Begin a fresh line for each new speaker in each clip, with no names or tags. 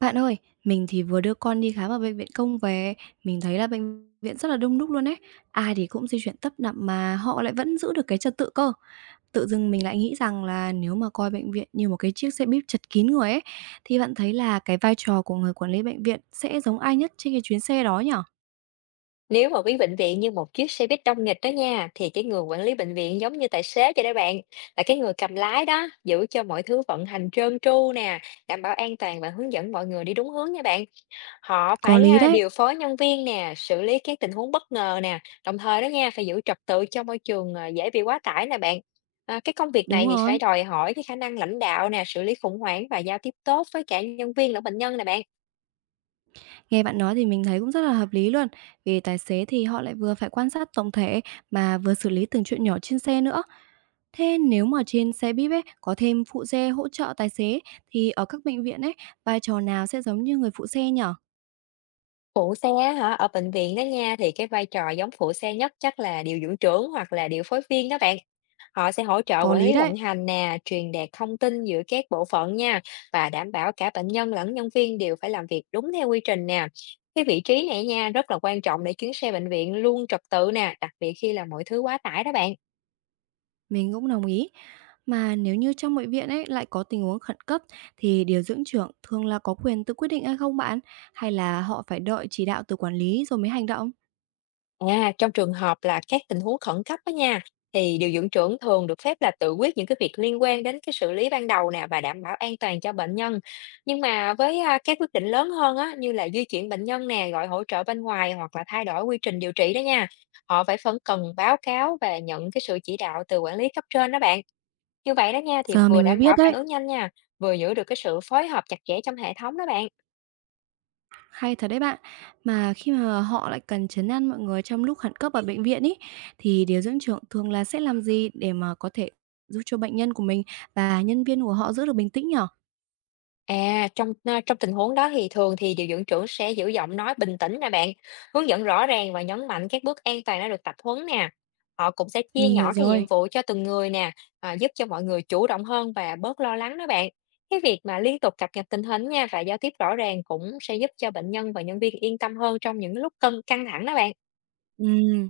Bạn ơi, mình thì vừa đưa con đi khám ở bệnh viện công về, mình thấy là bệnh viện rất là đông đúc luôn ấy. Ai thì cũng di chuyển tấp nập mà họ lại vẫn giữ được cái trật tự cơ. Tự dưng mình lại nghĩ rằng là nếu mà coi bệnh viện như một cái chiếc xe bíp chật kín người ấy, thì bạn thấy là cái vai trò của người quản lý bệnh viện sẽ giống ai nhất trên cái chuyến xe đó nhở?
Nếu mà ví bệnh viện như một chiếc xe buýt đông nghịch đó nha, thì cái người quản lý bệnh viện giống như tài xế vậy đó bạn, là cái người cầm lái đó, giữ cho mọi thứ vận hành trơn tru nè, đảm bảo an toàn và hướng dẫn mọi người đi đúng hướng nha bạn. Họ
Có
phải
lý đấy.
điều phối nhân viên nè, xử lý các tình huống bất ngờ nè, đồng thời đó nha, phải giữ trật tự cho môi trường dễ bị quá tải nè bạn. Cái công việc này
Đúng
thì phải
rồi,
đòi hỏi cái khả năng lãnh đạo nè, xử lý khủng hoảng và giao tiếp tốt với cả nhân viên lẫn bệnh nhân nè bạn.
nghe bạn nói thì mình thấy cũng rất là hợp lý luôn. Vì tài xế thì họ lại vừa phải quan sát tổng thể mà vừa xử lý từng chuyện nhỏ trên xe nữa. Thế nếu mà trên xe buýt ấy có thêm phụ xe hỗ trợ tài xế thì ở các bệnh viện ấy, vai trò nào sẽ giống như người phụ xe nhở?
Phụ xe á hả? Ở bệnh viện đó nha, thì cái vai trò giống phụ xe nhất chắc là điều dưỡng trưởng hoặc là điều phối viên đó bạn. Họ sẽ hỗ trợ
Có
quản
lý
lý vận
đấy,
hành nè, truyền đạt thông tin giữa các bộ phận nha và đảm bảo cả bệnh nhân lẫn nhân viên đều phải làm việc đúng theo quy trình nè. Cái vị trí này nha rất là quan trọng để chuyến xe bệnh viện luôn trật tự nè, đặc biệt khi là mọi thứ quá tải đó bạn.
mình cũng đồng ý. Mà nếu như trong bệnh viện ấy lại có tình huống khẩn cấp thì điều dưỡng trưởng thường là có quyền tự quyết định hay không bạn? Hay là họ phải đợi chỉ đạo từ quản lý rồi mới hành động?
Trong trường hợp là các tình huống khẩn cấp đó nha, thì điều dưỡng trưởng thường được phép là tự quyết những cái việc liên quan đến cái xử lý ban đầu nè và đảm bảo an toàn cho bệnh nhân. Nhưng mà với các quyết định lớn hơn á, như là di chuyển bệnh nhân nè, gọi hỗ trợ bên ngoài hoặc là thay đổi quy trình điều trị đó nha, họ phải phân cần báo cáo và nhận cái sự chỉ đạo từ quản lý cấp trên đó bạn. Như vậy đó nha, thì
Giờ
vừa
mình mới
đảm bảo
biết
phản
đấy.
ứng nhanh nha, vừa giữ được cái sự phối hợp chặt chẽ trong hệ thống đó bạn.
Hay thật đấy bạn. Mà khi mà họ lại cần trấn an mọi người trong lúc khẩn cấp ở bệnh viện ý, thì điều dưỡng trưởng thường là sẽ làm gì để mà có thể giúp cho bệnh nhân của mình và nhân viên của họ giữ được bình tĩnh nhở?
Trong tình huống đó thì thường thì điều dưỡng trưởng sẽ giữ giọng nói bình tĩnh nè bạn, hướng dẫn rõ ràng và nhấn mạnh các bước an toàn đã được tập huấn nè. Họ cũng sẽ chia
Mình hiểu
nhỏ cái nhiệm
rồi.
vụ cho từng người nè, giúp cho mọi người chủ động hơn và bớt lo lắng đó bạn. Cái việc mà liên tục cập nhật tình hình nha và giao tiếp rõ ràng cũng sẽ giúp cho bệnh nhân và nhân viên yên tâm hơn trong những lúc cân căng thẳng đó bạn.
Ừm,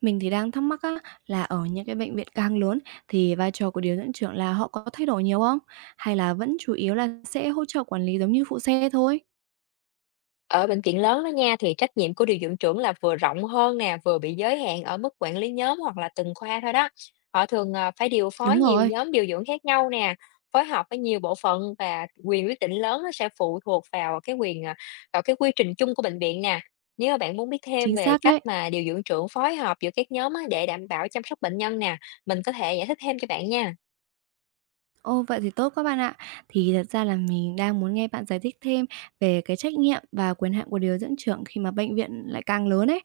mình thì đang thắc mắc á, là ở những cái bệnh viện càng lớn thì vai trò của điều dưỡng trưởng là họ có thay đổi nhiều không? Hay là vẫn chủ yếu là sẽ hỗ trợ quản lý giống như phụ xe thôi?
Ở bệnh viện lớn đó nha thì trách nhiệm của điều dưỡng trưởng là vừa rộng hơn nè, vừa bị giới hạn ở mức quản lý nhóm hoặc là từng khoa thôi đó. Họ thường phải điều phối
Đúng
nhiều
rồi,
nhóm điều dưỡng khác nhau nè, phối hợp với nhiều bộ phận và quyền quyết định lớn nó sẽ phụ thuộc vào cái quyền vào cái quy trình chung của bệnh viện nè. Nếu mà bạn muốn biết thêm
chính
về
xác
cách
đấy.
mà điều dưỡng trưởng phối hợp giữa các nhóm á, để đảm bảo chăm sóc bệnh nhân nè, mình có thể giải thích thêm cho bạn nha.
Ô, vậy thì tốt quá bạn ạ. Thì thật ra là mình đang muốn nghe bạn giải thích thêm về cái trách nhiệm và quyền hạn của điều dưỡng trưởng khi mà bệnh viện lại càng lớn ấy.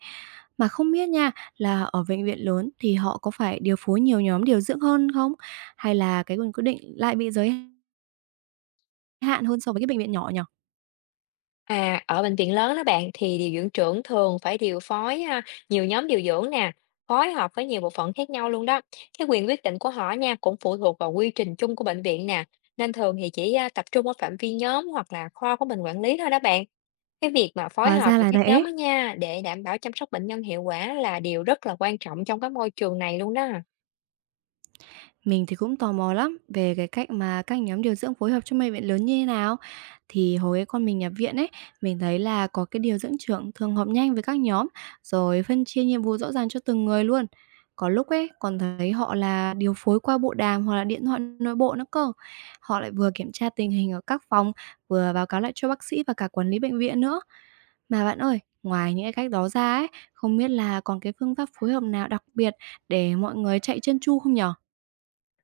Mà không biết nha, là ở bệnh viện lớn thì họ có phải điều phối nhiều nhóm điều dưỡng hơn không? Hay là cái quyền quyết định lại bị giới hạn hơn so với cái bệnh viện nhỏ nhỉ?
Ở bệnh viện lớn đó bạn thì điều dưỡng trưởng thường phải điều phối nhiều nhóm điều dưỡng nè, phối hợp với nhiều bộ phận khác nhau luôn đó. Cái quyền quyết định của họ nha cũng phụ thuộc vào quy trình chung của bệnh viện nè, nên thường thì chỉ tập trung ở phạm vi nhóm hoặc là kho của mình quản lý thôi đó bạn. Cái việc mà phối
Hóa
hợp
ra
giữa
là
các nhóm
thế.
đó nha để đảm bảo chăm sóc bệnh nhân hiệu quả là điều rất là quan trọng trong cái môi trường này luôn đó.
Mình thì cũng tò mò lắm về cái cách mà các nhóm điều dưỡng phối hợp trong bệnh viện lớn như thế nào. Thì hồi cái con mình nhập viện ấy, mình thấy là có cái điều dưỡng trưởng thường họp nhanh với các nhóm, rồi phân chia nhiệm vụ rõ ràng cho từng người luôn. Có lúc ấy còn thấy họ là điều phối qua bộ đàm hoặc là điện thoại nội bộ nữa cơ. Họ lại vừa kiểm tra tình hình ở các phòng, vừa báo cáo lại cho bác sĩ và cả quản lý bệnh viện nữa. Mà bạn ơi, ngoài những cái cách đó ra ấy, không biết là còn cái phương pháp phối hợp nào đặc biệt để mọi người chạy chân chu không nhở?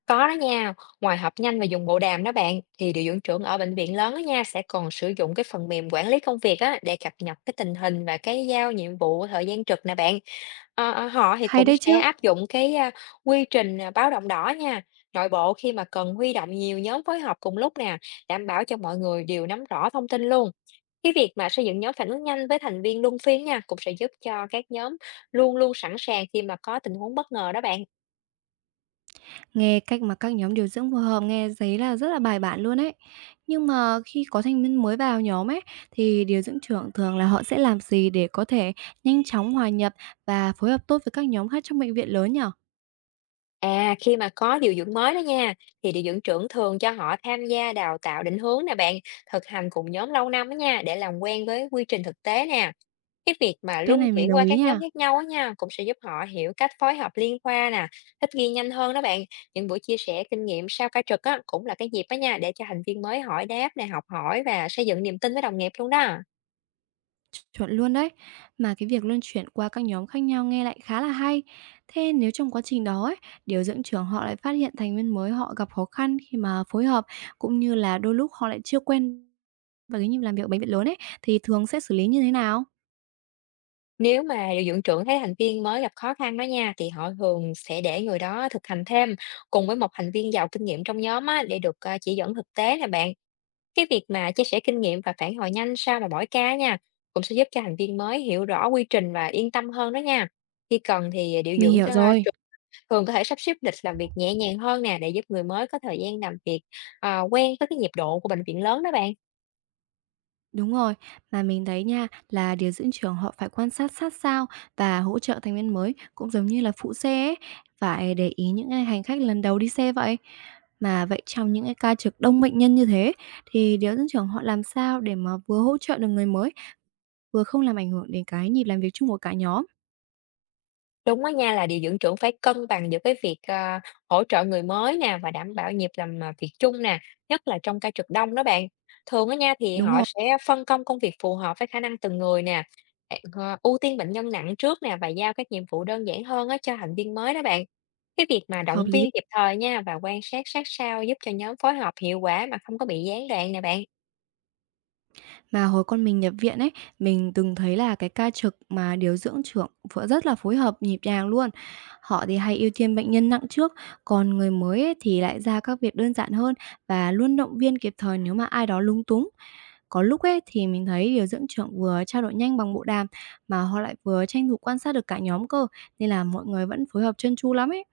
Có đó nha, ngoài họp nhanh và dùng bộ đàm đó bạn, thì điều dưỡng trưởng ở bệnh viện lớn đó nha sẽ còn sử dụng cái phần mềm quản lý công việc á để cập nhật cái tình hình và cái giao nhiệm vụ thời gian trực nè bạn. Họ thì
Hay
cũng
đấy
sẽ
chứ.
áp dụng cái quy trình báo động đỏ nha, nội bộ khi mà cần huy động nhiều nhóm phối hợp cùng lúc nè, đảm bảo cho mọi người đều nắm rõ thông tin luôn. Cái việc mà xây dựng nhóm phản ứng nhanh với thành viên luân phiên nha cũng sẽ giúp cho các nhóm luôn luôn sẵn sàng khi mà có tình huống bất ngờ đó bạn.
Nghe cách mà các nhóm điều dưỡng phù hợp nghe giấy là rất là bài bản luôn ấy. Nhưng mà khi có thành viên mới vào nhóm ấy thì điều dưỡng trưởng thường là họ sẽ làm gì để có thể nhanh chóng hòa nhập và phối hợp tốt với các nhóm khác trong bệnh viện lớn nhở?
Khi mà có điều dưỡng mới đó nha, thì điều dưỡng trưởng thường cho họ tham gia đào tạo định hướng nè bạn, thực hành cùng nhóm lâu năm đó nha, để làm quen với quy trình thực tế nè. Cái việc mà
Cái
luân
này mình
chuyển
đồng
qua
ý
các nhóm
nha.
khác nhau á nha, cũng sẽ giúp họ hiểu cách phối hợp liên khoa nè, thích nghi nhanh hơn đó bạn. Những buổi chia sẻ kinh nghiệm sau ca trực á, cũng là cái dịp đó nha, để cho thành viên mới hỏi đáp nè, học hỏi và xây dựng niềm tin với đồng nghiệp luôn đó.
Chuẩn luôn đấy. Mà cái việc luân chuyển qua các nhóm khác nhau nghe lại khá là hay. Thế nếu trong quá trình đó ấy, điều dưỡng trưởng họ lại phát hiện thành viên mới họ gặp khó khăn khi mà phối hợp cũng như là đôi lúc họ lại chưa quen và cái nhịp làm việc ở bệnh viện lớn ấy thì thường sẽ xử lý như thế nào?
Nếu mà điều dưỡng trưởng thấy thành viên mới gặp khó khăn đó nha, thì họ thường sẽ để người đó thực hành thêm cùng với một thành viên giàu kinh nghiệm trong nhóm á, để được chỉ dẫn thực tế nè bạn. Cái việc mà chia sẻ kinh nghiệm và phản hồi nhanh sau mà mỗi ca nha, cũng sẽ giúp cho thành viên mới hiểu rõ quy trình và yên tâm hơn đó nha. Khi cần thì điều
Mình
dưỡng
hiểu
cho tr-
rồi,
thường có thể sắp xếp lịch làm việc nhẹ nhàng hơn nè để giúp người mới có thời gian làm việc quen với cái nhịp độ của bệnh viện lớn đó bạn.
đúng rồi. Mà mình thấy nha, là điều dưỡng trưởng họ phải quan sát sát sao và hỗ trợ thành viên mới cũng giống như là phụ xe ấy, phải để ý những cái hành khách lần đầu đi xe vậy. Mà vậy trong những cái ca trực đông bệnh nhân như thế thì điều dưỡng trưởng họ làm sao để mà vừa hỗ trợ được người mới, vừa không làm ảnh hưởng đến cái nhịp làm việc chung của cả nhóm?
Đúng á nha, là điều dưỡng trưởng phải cân bằng giữa cái việc, hỗ trợ người mới nè và đảm bảo nhịp làm, việc chung nè, nhất là trong ca trực đông đó bạn. Thường á nha, thì
Đúng
họ
rồi,
sẽ phân công công việc phù hợp với khả năng từng người nè, bạn, ưu tiên bệnh nhân nặng trước nè và giao các nhiệm vụ đơn giản hơn á cho thành viên mới đó bạn. Cái việc mà
hợp
động
lý.
viên kịp thời nha và quan sát sát sao giúp cho nhóm phối hợp hiệu quả mà không có bị gián đoạn nè bạn.
Mà hồi con mình nhập viện ấy, mình từng thấy là cái ca trực mà điều dưỡng trưởng phở rất là phối hợp nhịp nhàng luôn. Họ thì hay ưu tiên bệnh nhân nặng trước, còn người mới ấy thì lại ra các việc đơn giản hơn và luôn động viên kịp thời nếu mà ai đó lúng túng. Có lúc ấy thì mình thấy điều dưỡng trưởng vừa trao đổi nhanh bằng bộ đàm mà họ lại vừa tranh thủ quan sát được cả nhóm cơ, nên là mọi người vẫn phối hợp trơn tru lắm ấy.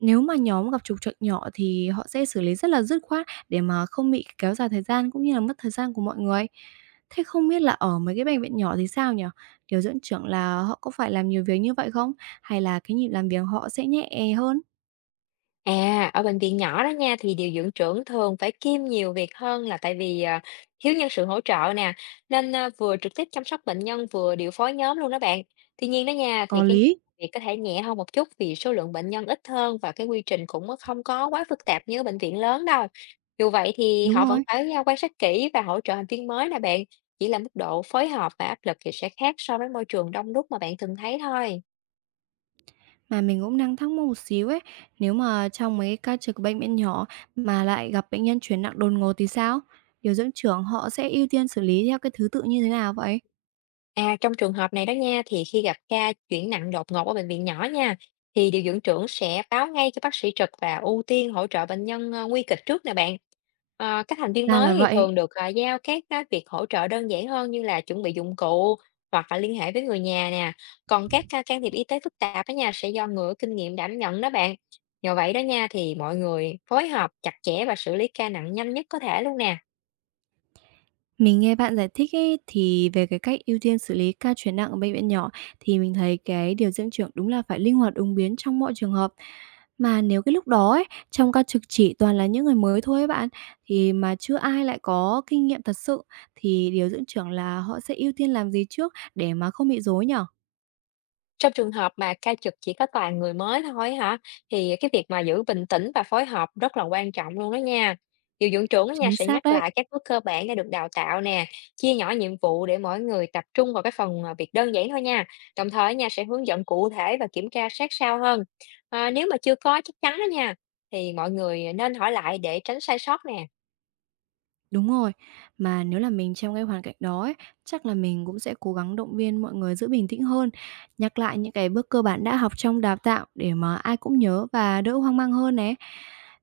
Nếu mà nhóm gặp trục trặc nhỏ thì họ sẽ xử lý rất là dứt khoát để mà không bị kéo dài thời gian cũng như là mất thời gian của mọi người. Thế không biết là ở mấy cái bệnh viện nhỏ thì sao nhỉ? Điều dưỡng trưởng là họ có phải làm nhiều việc như vậy không? Hay là cái nhịp làm việc họ sẽ nhẹ hơn?
Ở bệnh viện nhỏ đó nha thì điều dưỡng trưởng thường phải kiêm nhiều việc hơn là tại vì thiếu nhân sự hỗ trợ nè nên vừa trực tiếp chăm sóc bệnh nhân vừa điều phối nhóm luôn đó bạn. Tuy nhiên đó nha thì
Có
cái
lý.
việc có thể nhẹ hơn một chút vì số lượng bệnh nhân ít hơn và cái quy trình cũng không có quá phức tạp như ở bệnh viện lớn đâu. Dù vậy thì
Đúng
họ vẫn
rồi.
phải quan sát kỹ và hỗ trợ thành viên mới nè bạn. Chỉ là mức độ phối hợp và áp lực thì sẽ khác so với môi trường đông đúc mà bạn thường thấy thôi.
Mà mình cũng đang thắc mắc một xíu ấy, nếu mà trong mấy cái ca trực của bệnh viện nhỏ mà lại gặp bệnh nhân chuyển nặng đột ngột thì sao? Điều dưỡng trưởng họ sẽ ưu tiên xử lý theo cái thứ tự như thế nào vậy?
Trong trường hợp này đó nha, thì khi gặp ca chuyển nặng đột ngột ở bệnh viện nhỏ nha, thì điều dưỡng trưởng sẽ báo ngay cho bác sĩ trực và ưu tiên hỗ trợ bệnh nhân nguy kịch trước nè bạn. Các thành viên
Ra là
mới thì
vậy.
thường được giao các cái việc hỗ trợ đơn giản hơn như là chuẩn bị dụng cụ hoặc là liên hệ với người nhà nè. Còn các ca can thiệp y tế phức tạp đó nha sẽ do người có kinh nghiệm đảm nhận đó bạn. Nhờ vậy đó nha thì mọi người phối hợp chặt chẽ và xử lý ca nặng nhanh nhất có thể luôn nè.
Mình nghe bạn giải thích ấy, thì về cái cách ưu tiên xử lý ca chuyển nặng ở bệnh viện nhỏ thì mình thấy cái điều dưỡng trưởng đúng là phải linh hoạt ứng biến trong mọi trường hợp. Mà nếu cái lúc đó ấy, trong ca trực chỉ toàn là những người mới thôi ấy bạn, thì mà chưa ai lại có kinh nghiệm thật sự thì điều dưỡng trưởng là họ sẽ ưu tiên làm gì trước để mà không bị rối nhỉ?
Trong trường hợp mà ca trực chỉ có toàn người mới thôi hả, thì cái việc mà giữ bình tĩnh và phối hợp rất là quan trọng luôn đó nha. Điều dưỡng trưởng đó nha
Chính
sẽ
xác
nhắc
đấy.
lại các bước cơ bản đã được đào tạo nè, chia nhỏ nhiệm vụ để mỗi người tập trung vào cái phần việc đơn giản thôi nha. Đồng thời nha sẽ hướng dẫn cụ thể và kiểm tra sát sao hơn. Nếu mà chưa có chắc chắn đó nha, thì mọi người nên hỏi lại để tránh sai sót nè.
Đúng rồi, mà nếu là mình trong cái hoàn cảnh đó ấy, chắc là mình cũng sẽ cố gắng động viên mọi người giữ bình tĩnh hơn, nhắc lại những cái bước cơ bản đã học trong đào tạo để mà ai cũng nhớ và đỡ hoang mang hơn né.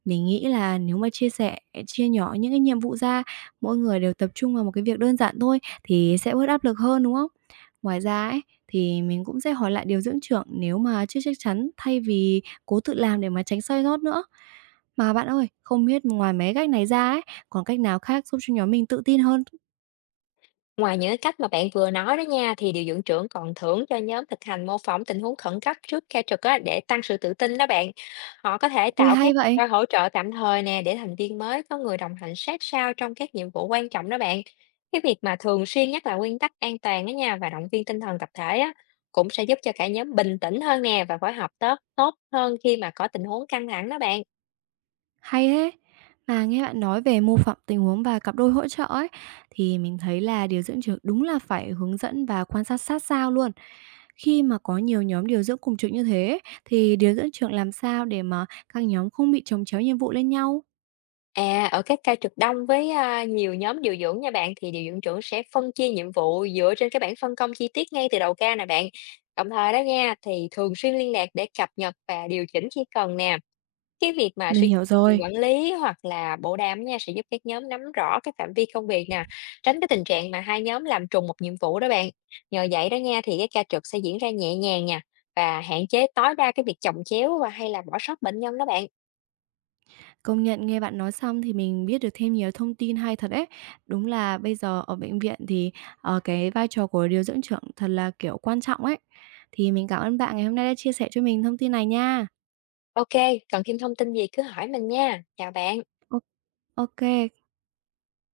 Mình nghĩ là nếu mà chia sẻ, chia nhỏ những cái nhiệm vụ ra, mỗi người đều tập trung vào một cái việc đơn giản thôi thì sẽ bớt áp lực hơn, đúng không? Ngoài ra ấy, thì mình cũng sẽ hỏi lại điều dưỡng trưởng nếu mà chưa chắc chắn thay vì cố tự làm để mà tránh sai sót nữa. Mà bạn ơi, không biết ngoài mấy cách này ra ấy, còn cách nào khác giúp cho nhóm mình tự tin hơn?
Ngoài những cái cách mà bạn vừa nói đó nha, thì điều dưỡng trưởng còn thưởng cho nhóm thực hành mô phỏng tình huống khẩn cấp trước ca trực á, để tăng sự tự tin đó bạn. Họ có thể
Ui,
tạo các
hay
cặp
vậy!
đôi hỗ trợ tạm thời nè để thành viên mới có người đồng hành sát sao trong các nhiệm vụ quan trọng đó bạn. Cái việc mà thường xuyên nhắc lại nguyên tắc an toàn đó nha và động viên tinh thần tập thể á, cũng sẽ giúp cho cả nhóm bình tĩnh hơn nè và phối hợp tốt tốt hơn khi mà có tình huống căng thẳng đó bạn.
Hay thế! Mà nghe bạn nói về mô phỏng tình huống và cặp đôi hỗ trợ ấy, thì mình thấy là điều dưỡng trưởng đúng là phải hướng dẫn và quan sát sát sao luôn. Khi mà có nhiều nhóm điều dưỡng cùng trực như thế ấy, thì điều dưỡng trưởng làm sao để mà các nhóm không bị chồng chéo nhiệm vụ lên nhau?
Ở các ca trực đông với, nhiều nhóm điều dưỡng nha bạn, thì điều dưỡng trưởng sẽ phân chia nhiệm vụ dựa trên cái bảng phân công chi tiết ngay từ đầu ca nè bạn. Đồng thời đó nha, thì thường xuyên liên lạc để cập nhật và điều chỉnh khi cần nè. Cái việc mà
Mình
sử
hiểu
dụng
rồi.
quản lý hoặc là bộ đàm nha, sẽ giúp các nhóm nắm rõ cái phạm vi công việc nè, tránh cái tình trạng mà hai nhóm làm trùng một nhiệm vụ đó bạn. Nhờ vậy đó nha, thì cái ca trực sẽ diễn ra nhẹ nhàng nha và hạn chế tối đa cái việc chồng chéo và hay là bỏ sót bệnh nhân đó bạn.
Công nhận nghe bạn nói xong thì mình biết được thêm nhiều thông tin hay thật ấy. Đúng là bây giờ ở bệnh viện thì, cái vai trò của điều dưỡng trưởng thật là, kiểu, quan trọng ấy. Thì mình cảm ơn bạn ngày hôm nay đã chia sẻ cho mình thông tin này nha.
OK, cần thêm thông tin gì cứ hỏi mình nha. Chào bạn.
Ô, ô.